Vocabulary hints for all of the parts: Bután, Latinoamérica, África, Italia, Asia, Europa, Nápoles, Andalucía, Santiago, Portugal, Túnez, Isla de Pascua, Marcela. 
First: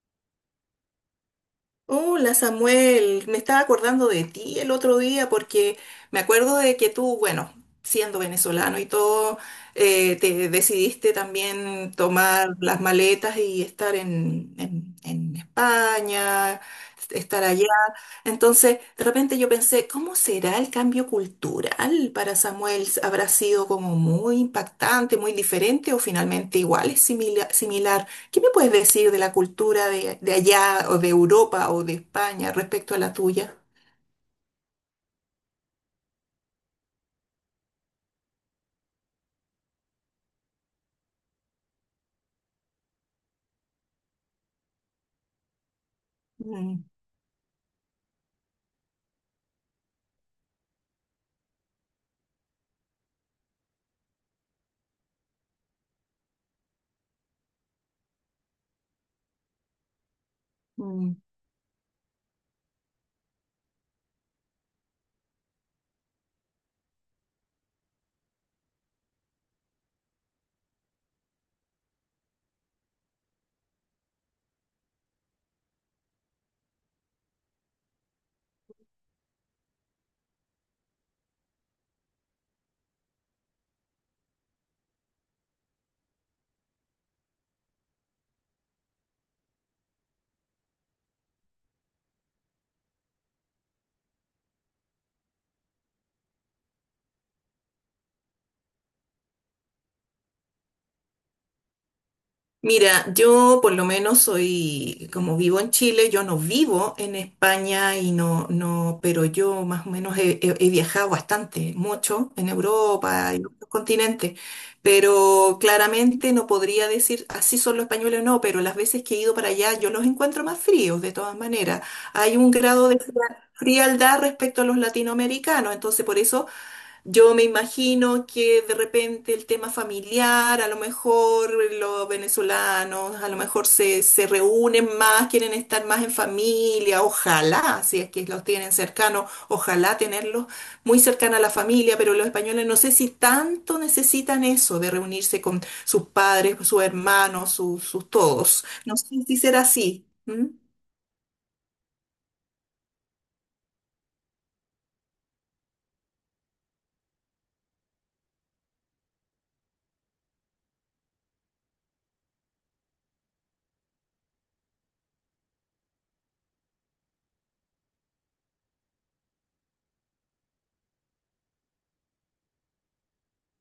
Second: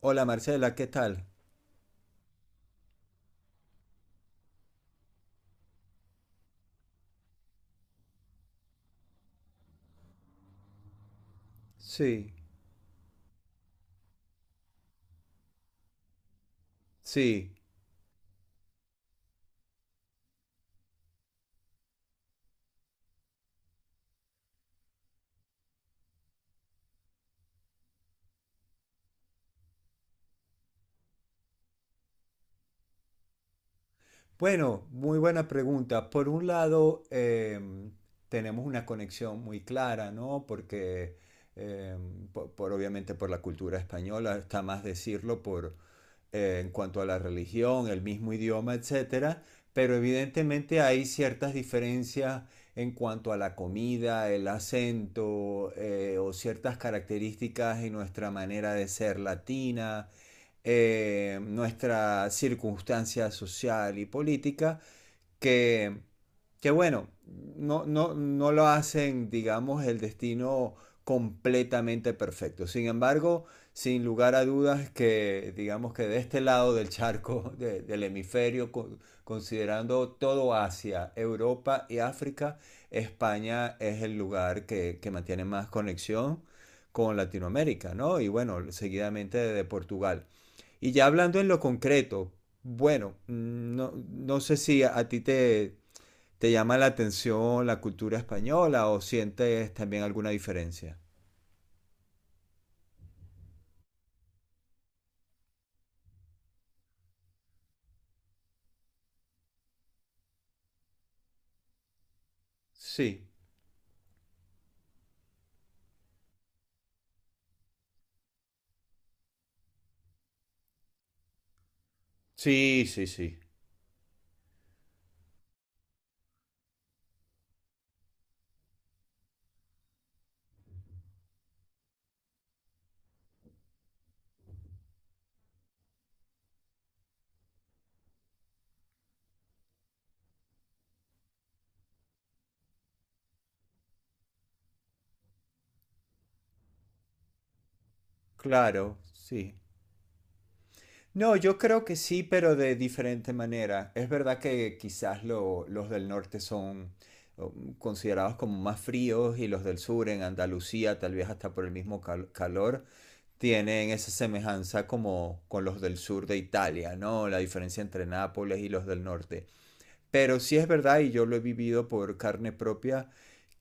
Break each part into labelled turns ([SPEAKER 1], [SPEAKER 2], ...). [SPEAKER 1] Hola Marcela, ¿qué tal?
[SPEAKER 2] Hola Samuel, me estaba acordando de ti el otro día porque me acuerdo de que tú, bueno, siendo venezolano y todo, te decidiste también
[SPEAKER 1] Sí,
[SPEAKER 2] tomar las maletas y estar en España, estar
[SPEAKER 1] sí.
[SPEAKER 2] allá. Entonces, de repente yo pensé, ¿cómo será el cambio cultural para Samuel? ¿Habrá sido como muy impactante, muy diferente o finalmente igual, es similar? ¿Qué me puedes decir de la cultura de allá o de Europa o de España respecto a la tuya?
[SPEAKER 1] Bueno, muy buena pregunta. Por un lado, tenemos una conexión muy clara, ¿no? Porque, em, po- por, obviamente por la cultura española, está más decirlo por, en
[SPEAKER 2] Mm,
[SPEAKER 1] cuanto a la religión, el mismo idioma, etcétera. Pero evidentemente hay ciertas diferencias en cuanto a la comida, el acento, o ciertas características en nuestra manera de ser latina,
[SPEAKER 2] mm.
[SPEAKER 1] nuestra circunstancia social y política, que, que bueno, no lo hacen, digamos, el destino completamente perfecto. Sin embargo, sin lugar a dudas que, digamos que de este lado del charco, del hemisferio, considerando todo Asia, Europa y África, España es el lugar que mantiene más conexión con Latinoamérica, ¿no? Y bueno, seguidamente de Portugal. Y ya hablando en lo concreto, bueno, mm, no sé si a ti te, te llama la atención la cultura española o sientes también alguna diferencia.
[SPEAKER 2] Mira, yo por lo menos soy, como vivo en Chile, yo no vivo en España y no, no, pero yo más o menos he viajado bastante, mucho en
[SPEAKER 1] Sí,
[SPEAKER 2] Europa y en otros continentes, pero claramente no podría decir así son los españoles o no, pero las veces que he ido para allá yo los encuentro más fríos de todas maneras. Hay un
[SPEAKER 1] sí,
[SPEAKER 2] grado de
[SPEAKER 1] sí, sí.
[SPEAKER 2] frialdad respecto a los latinoamericanos, entonces por eso yo me imagino que de repente el tema familiar, a lo mejor los venezolanos, a lo mejor se reúnen más, quieren estar más en familia, ojalá, si es que los tienen cercanos, ojalá tenerlos muy cercana a la familia, pero los españoles no sé si tanto necesitan eso de reunirse con sus padres, sus hermanos, sus todos.
[SPEAKER 1] Claro,
[SPEAKER 2] No sé si
[SPEAKER 1] sí.
[SPEAKER 2] será así. ¿Mm?
[SPEAKER 1] No, yo creo que sí, pero de diferente manera. Es verdad que quizás los del norte son, oh, considerados como más fríos, y los del sur en Andalucía, tal vez hasta por el mismo calor, tienen esa semejanza como con los del sur de Italia, ¿no? La diferencia entre Nápoles y los del norte. Pero sí es verdad, y yo lo he vivido por carne propia,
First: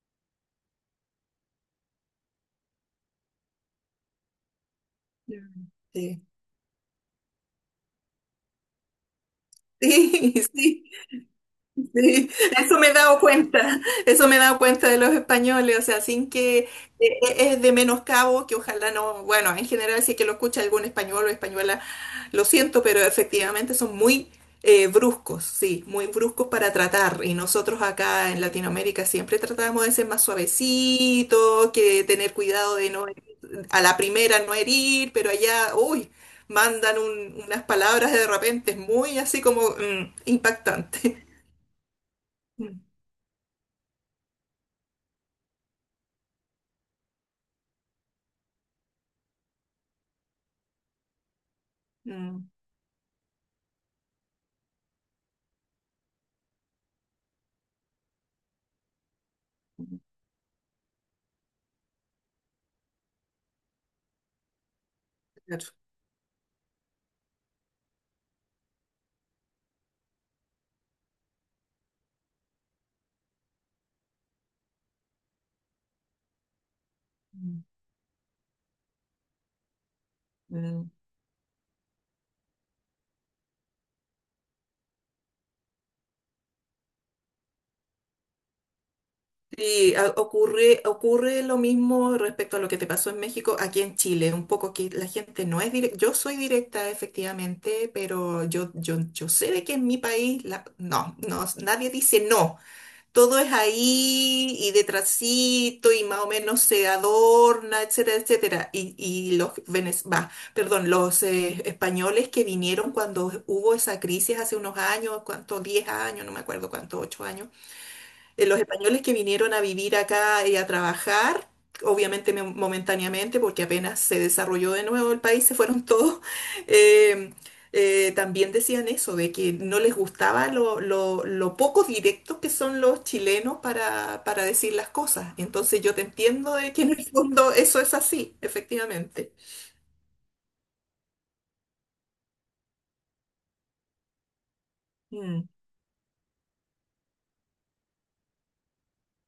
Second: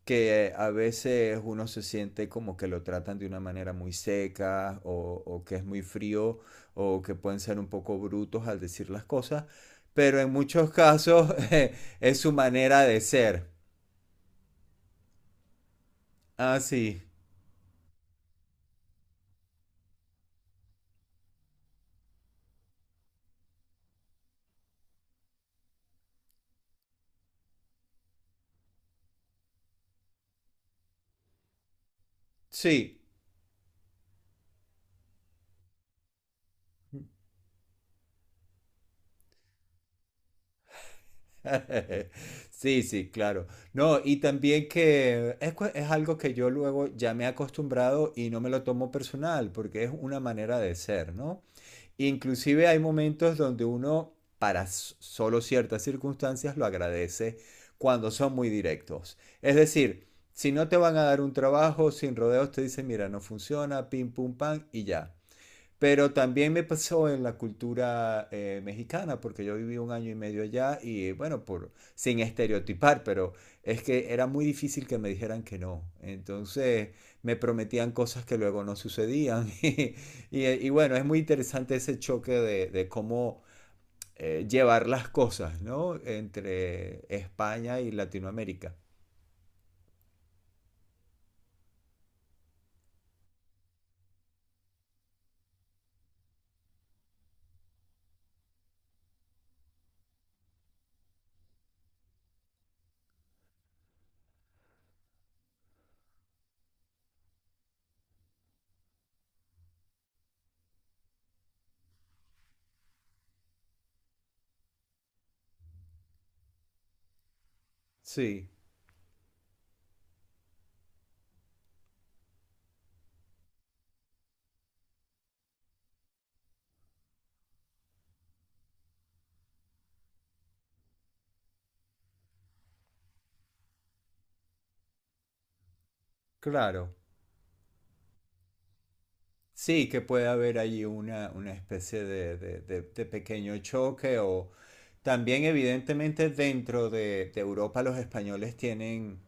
[SPEAKER 1] que a veces uno se siente como que lo tratan de una manera muy seca, o que es
[SPEAKER 2] Mm.
[SPEAKER 1] muy
[SPEAKER 2] Sí,
[SPEAKER 1] frío o que pueden ser un poco brutos al decir las cosas, pero en
[SPEAKER 2] sí,
[SPEAKER 1] muchos
[SPEAKER 2] sí.
[SPEAKER 1] casos es
[SPEAKER 2] Sí,
[SPEAKER 1] su
[SPEAKER 2] eso
[SPEAKER 1] manera
[SPEAKER 2] me he
[SPEAKER 1] de
[SPEAKER 2] dado
[SPEAKER 1] ser.
[SPEAKER 2] cuenta, eso me he dado cuenta de los españoles, o sea, sin que
[SPEAKER 1] Ah, sí,
[SPEAKER 2] eh, es de menoscabo, que ojalá no, bueno, en general si es que lo escucha algún español o española, lo siento, pero efectivamente son muy bruscos, sí, muy bruscos para tratar, y nosotros acá en Latinoamérica siempre tratamos de ser más suavecitos, que tener cuidado de
[SPEAKER 1] sí.
[SPEAKER 2] no, a la primera no herir, pero allá, uy, mandan unas palabras de repente, es muy así como impactante.
[SPEAKER 1] Sí, sí, claro. No, y también que es algo que yo luego ya me he acostumbrado y no me lo tomo personal, porque es una manera de ser, ¿no?
[SPEAKER 2] Mm,
[SPEAKER 1] Inclusive hay momentos donde uno, para solo ciertas circunstancias, lo agradece cuando son muy directos. Es decir, si no te van a dar un trabajo sin rodeos, te dicen, mira, no funciona, pim, pum, pam, y ya.
[SPEAKER 2] claro.
[SPEAKER 1] Pero también me pasó en la cultura mexicana, porque yo viví un año y medio allá y bueno, sin estereotipar, pero es que era muy difícil que me dijeran que no. Entonces me
[SPEAKER 2] Mm.
[SPEAKER 1] prometían cosas que luego no sucedían. Y
[SPEAKER 2] Mm.
[SPEAKER 1] bueno, es muy interesante ese choque de cómo, llevar las cosas, ¿no? Entre España y Latinoamérica.
[SPEAKER 2] Sí, ocurre lo mismo respecto a lo que te pasó en México, aquí en Chile, un poco que la gente no es directa, yo soy directa efectivamente, pero yo sé de que en mi país no, no, nadie dice no. Todo es ahí y detrásito y más o menos se adorna, etcétera, etcétera. Y bah, perdón, los españoles que vinieron cuando hubo esa crisis hace unos años, cuánto, 10 años, no me acuerdo cuánto, 8 años
[SPEAKER 1] Sí,
[SPEAKER 2] los españoles que vinieron a vivir acá y a trabajar, obviamente momentáneamente, porque apenas se desarrolló de nuevo el país, se fueron todos, eh, también decían eso, de que no les gustaba lo poco directos que son los chilenos para decir las cosas. Entonces yo te entiendo de que en
[SPEAKER 1] claro.
[SPEAKER 2] el fondo eso es así, efectivamente.
[SPEAKER 1] Sí, que puede haber allí una especie de pequeño choque, o también
[SPEAKER 2] Mm,
[SPEAKER 1] evidentemente dentro de Europa los españoles tienen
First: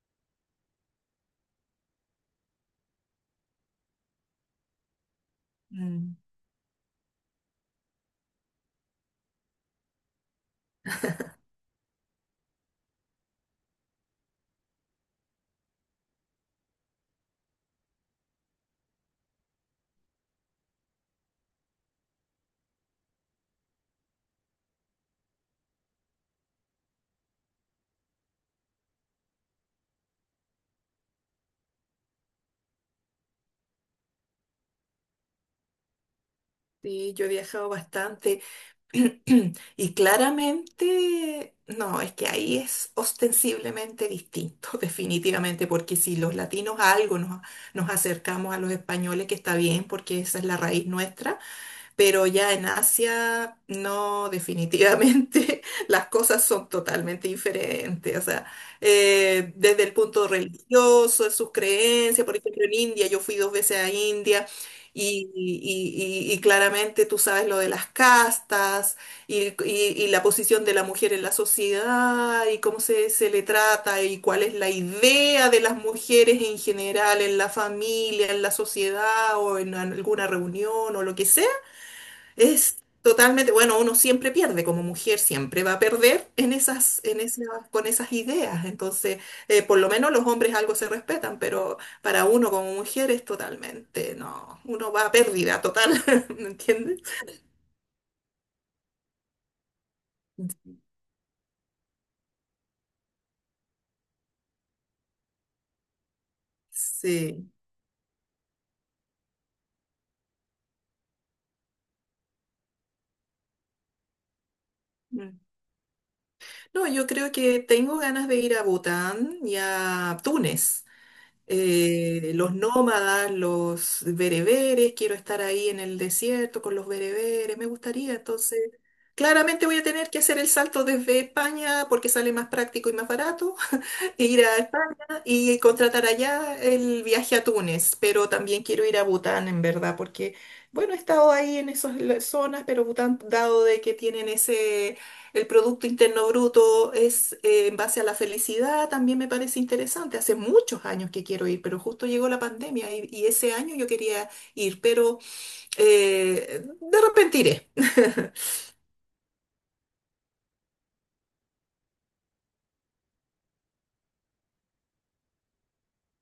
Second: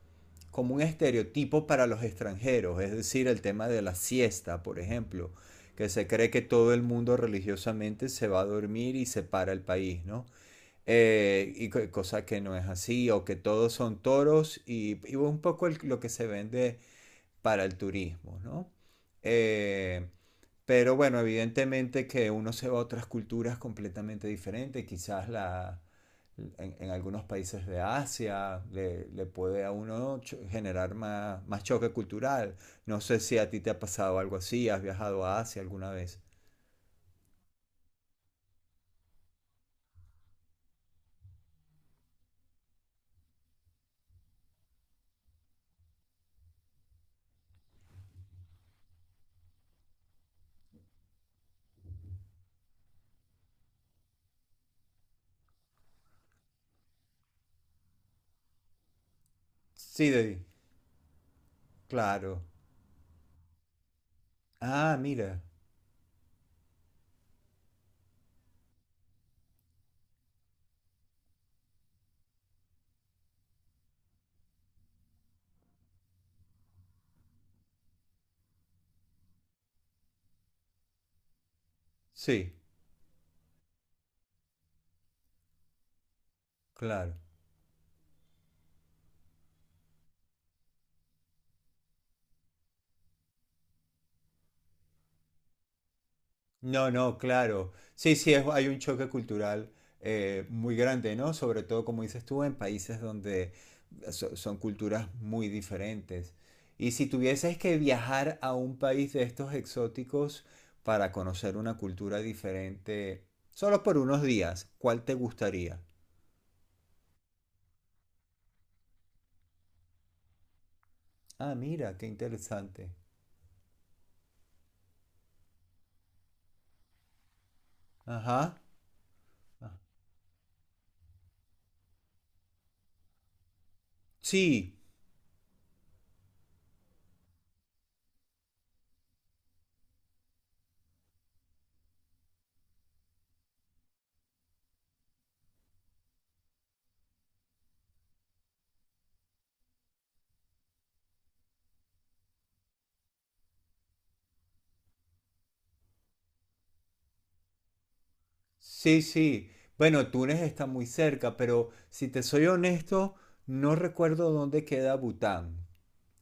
[SPEAKER 1] como un estereotipo para los extranjeros, es decir, el tema de la siesta, por ejemplo, que se
[SPEAKER 2] mm.
[SPEAKER 1] cree que todo el mundo religiosamente se va a dormir y se para el país, ¿no? Cosa que no es así, o que todos son toros y un poco lo que se vende para el turismo, ¿no? Eh, pero bueno, evidentemente que uno se va a otras culturas completamente diferentes, quizás en algunos países de Asia le puede a uno generar más, más choque cultural. No sé si a ti te ha pasado algo así, has viajado a Asia alguna vez.
[SPEAKER 2] Sí, yo he viajado bastante. Y claramente, no, es que ahí es ostensiblemente distinto, definitivamente, porque si los latinos a algo nos acercamos a los españoles, que está bien, porque esa es la raíz nuestra, pero ya en Asia, no, definitivamente las cosas son totalmente diferentes. O sea, desde el
[SPEAKER 1] Sí,
[SPEAKER 2] punto
[SPEAKER 1] Dedi,
[SPEAKER 2] religioso, de sus creencias, por
[SPEAKER 1] claro.
[SPEAKER 2] ejemplo, en India, yo fui dos veces a India.
[SPEAKER 1] Ah,
[SPEAKER 2] Y,
[SPEAKER 1] mira,
[SPEAKER 2] y- y claramente tú sabes lo de las castas y la posición de la mujer en la sociedad y cómo se le trata y cuál es la idea de las mujeres en general, en la familia, en la sociedad o en alguna reunión o lo que sea.
[SPEAKER 1] sí,
[SPEAKER 2] Es totalmente, bueno, uno siempre pierde, como mujer siempre va a perder en esas,
[SPEAKER 1] claro.
[SPEAKER 2] con esas ideas. Entonces, por lo menos los hombres algo se respetan, pero para uno como mujer es totalmente, no, uno va a pérdida total, ¿me
[SPEAKER 1] No,
[SPEAKER 2] entiendes?
[SPEAKER 1] no, claro. Sí, sí, hay un choque cultural, muy grande, ¿no? Sobre todo, como dices tú, en países donde son culturas muy diferentes. Y si
[SPEAKER 2] Sí.
[SPEAKER 1] tuvieses que viajar a un país de estos exóticos para conocer una cultura diferente, solo por unos días, ¿cuál te
[SPEAKER 2] Mm.
[SPEAKER 1] gustaría?
[SPEAKER 2] No, yo creo que tengo ganas de ir a Bután y a Túnez.
[SPEAKER 1] Ah, mira, qué
[SPEAKER 2] Los
[SPEAKER 1] interesante.
[SPEAKER 2] nómadas, los bereberes, quiero estar ahí en el desierto con los bereberes, me gustaría. Entonces,
[SPEAKER 1] Ajá.
[SPEAKER 2] claramente
[SPEAKER 1] Ah,
[SPEAKER 2] voy a tener que hacer el salto desde España porque sale más práctico y más barato ir a
[SPEAKER 1] sí,
[SPEAKER 2] España y contratar allá el viaje a Túnez, pero también quiero ir a Bután, en verdad, porque, bueno, he estado ahí en esas zonas, pero Bután, dado de que tienen ese, el Producto Interno Bruto es en base a la felicidad, también me parece interesante. Hace muchos años que quiero ir, pero justo llegó la pandemia y ese año yo quería ir, pero de repente iré.
[SPEAKER 1] sí, sí. Bueno, Túnez está muy cerca, pero si te soy honesto, no recuerdo dónde queda Bután.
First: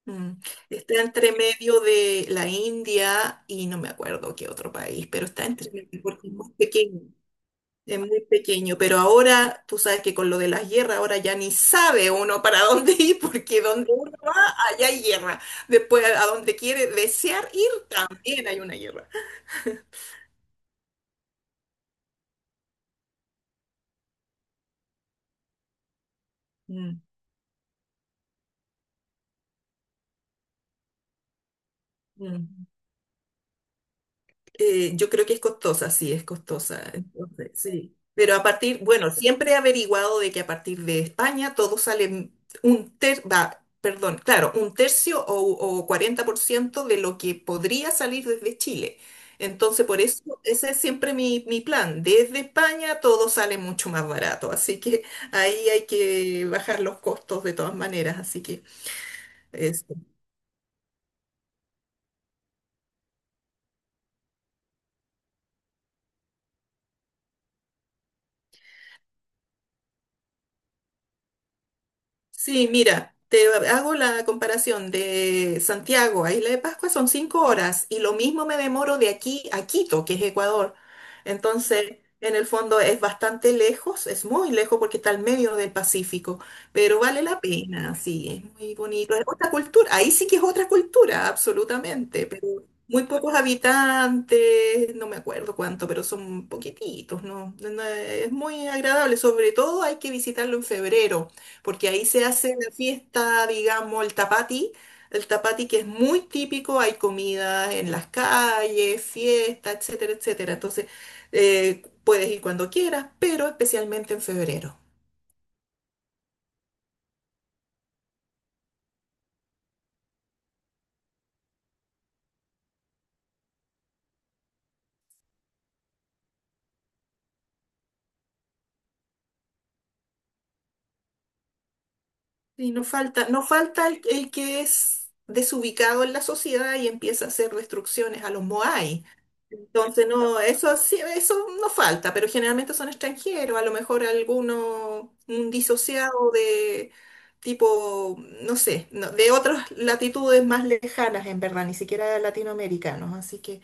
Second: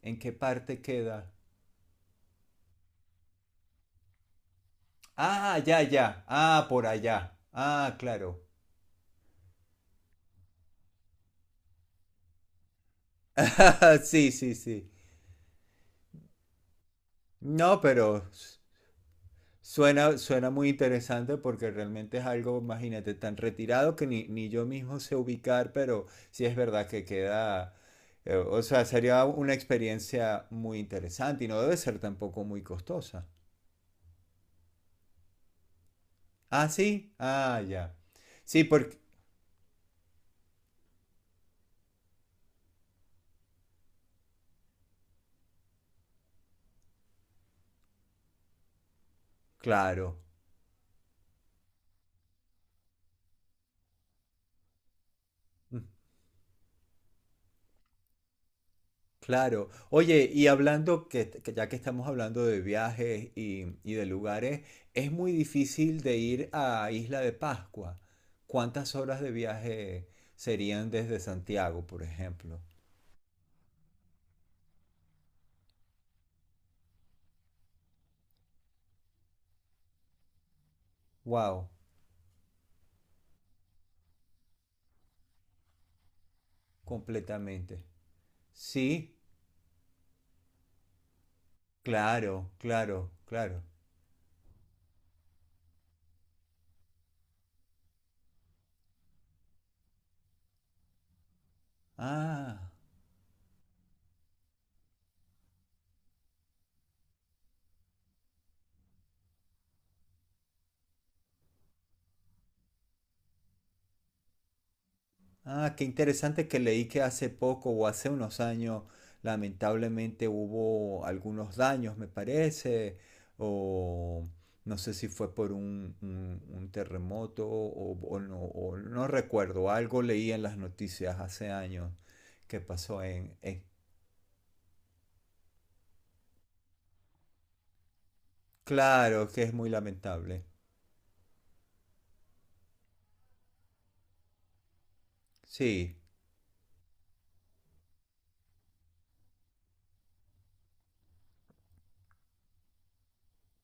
[SPEAKER 1] ¿En qué
[SPEAKER 2] Mm.
[SPEAKER 1] parte
[SPEAKER 2] Está
[SPEAKER 1] queda?
[SPEAKER 2] entre medio de la India y no me acuerdo qué otro país, pero está
[SPEAKER 1] Ah,
[SPEAKER 2] entre
[SPEAKER 1] ya,
[SPEAKER 2] medio
[SPEAKER 1] ya.
[SPEAKER 2] porque es muy
[SPEAKER 1] Ah, por
[SPEAKER 2] pequeño,
[SPEAKER 1] allá. Ah,
[SPEAKER 2] es muy
[SPEAKER 1] claro.
[SPEAKER 2] pequeño. Pero ahora tú sabes que con lo de las guerras, ahora ya ni sabe uno para dónde ir, porque donde uno
[SPEAKER 1] Sí,
[SPEAKER 2] va,
[SPEAKER 1] sí,
[SPEAKER 2] allá
[SPEAKER 1] sí.
[SPEAKER 2] hay guerra. Después, a donde quiere desear ir,
[SPEAKER 1] No, pero
[SPEAKER 2] también
[SPEAKER 1] s-
[SPEAKER 2] hay una guerra.
[SPEAKER 1] suena, suena muy interesante porque realmente es algo, imagínate, tan retirado que ni, ni yo mismo sé ubicar, pero sí es verdad
[SPEAKER 2] Mm,
[SPEAKER 1] que queda, o sea, sería una experiencia muy interesante y no debe ser tampoco
[SPEAKER 2] mm.
[SPEAKER 1] muy costosa.
[SPEAKER 2] Yo creo que es costosa, sí, es
[SPEAKER 1] Ah,
[SPEAKER 2] costosa.
[SPEAKER 1] sí,
[SPEAKER 2] Entonces,
[SPEAKER 1] ah, ya.
[SPEAKER 2] sí. Pero a
[SPEAKER 1] Sí,
[SPEAKER 2] partir,
[SPEAKER 1] porque,
[SPEAKER 2] bueno, siempre he averiguado de que a partir de España todo sale va, perdón, claro, un tercio o, 40% de lo que podría salir desde Chile. Entonces, por
[SPEAKER 1] claro.
[SPEAKER 2] eso, ese es siempre mi, mi plan. Desde España todo sale mucho más barato, así que ahí hay que bajar los costos de todas maneras. Así que
[SPEAKER 1] Claro.
[SPEAKER 2] eso.
[SPEAKER 1] Oye, y hablando que ya que estamos hablando de viajes y de lugares, es muy difícil de ir a Isla de Pascua. ¿Cuántas horas de viaje serían desde Santiago, por ejemplo?
[SPEAKER 2] Sí, mira, te hago la comparación de Santiago a Isla de Pascua, son 5 horas y lo mismo me demoro de aquí a Quito, que es Ecuador.
[SPEAKER 1] Wow,
[SPEAKER 2] Entonces, en el fondo es bastante lejos, es muy lejos porque está al medio del Pacífico, pero vale la
[SPEAKER 1] completamente.
[SPEAKER 2] pena, sí, es muy bonito,
[SPEAKER 1] Sí,
[SPEAKER 2] es otra cultura, ahí sí que es otra cultura, absolutamente,
[SPEAKER 1] claro,
[SPEAKER 2] muy
[SPEAKER 1] claro,
[SPEAKER 2] pocos
[SPEAKER 1] claro.
[SPEAKER 2] habitantes, no me acuerdo cuánto, pero son poquititos, ¿no? Es muy agradable, sobre todo hay que visitarlo en febrero, porque ahí se hace
[SPEAKER 1] Ah.
[SPEAKER 2] la fiesta, digamos, el tapati que es muy típico, hay comida en las calles, fiesta, etcétera, etcétera. Entonces, puedes ir cuando quieras, pero especialmente en febrero.
[SPEAKER 1] Ah, qué interesante que leí que hace poco o hace unos años lamentablemente hubo algunos daños, me parece, o no sé si fue por un, un terremoto, o no recuerdo, algo leí en las noticias hace años que
[SPEAKER 2] Y no
[SPEAKER 1] pasó
[SPEAKER 2] falta,
[SPEAKER 1] en...
[SPEAKER 2] no falta el que es desubicado en la sociedad y empieza a hacer destrucciones a los Moai.
[SPEAKER 1] Claro, que es muy
[SPEAKER 2] Entonces, no,
[SPEAKER 1] lamentable.
[SPEAKER 2] eso sí, eso no falta, pero generalmente son extranjeros, a lo mejor alguno, un
[SPEAKER 1] Sí,
[SPEAKER 2] disociado de tipo, no sé, no, de otras latitudes más lejanas, en verdad, ni siquiera latinoamericanos, así que,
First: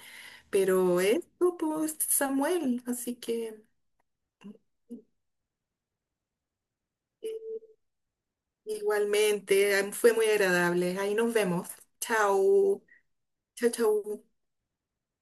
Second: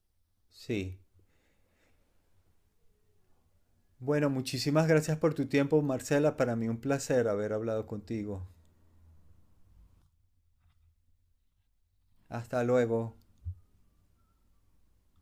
[SPEAKER 1] sí.
[SPEAKER 2] pero esto, pues, Samuel, así que
[SPEAKER 1] Bueno, muchísimas gracias por tu tiempo, Marcela. Para mí un placer haber
[SPEAKER 2] eh,
[SPEAKER 1] hablado contigo.
[SPEAKER 2] igualmente, fue muy agradable, ahí nos vemos,
[SPEAKER 1] Hasta
[SPEAKER 2] chao.
[SPEAKER 1] luego.
[SPEAKER 2] Chau, chau.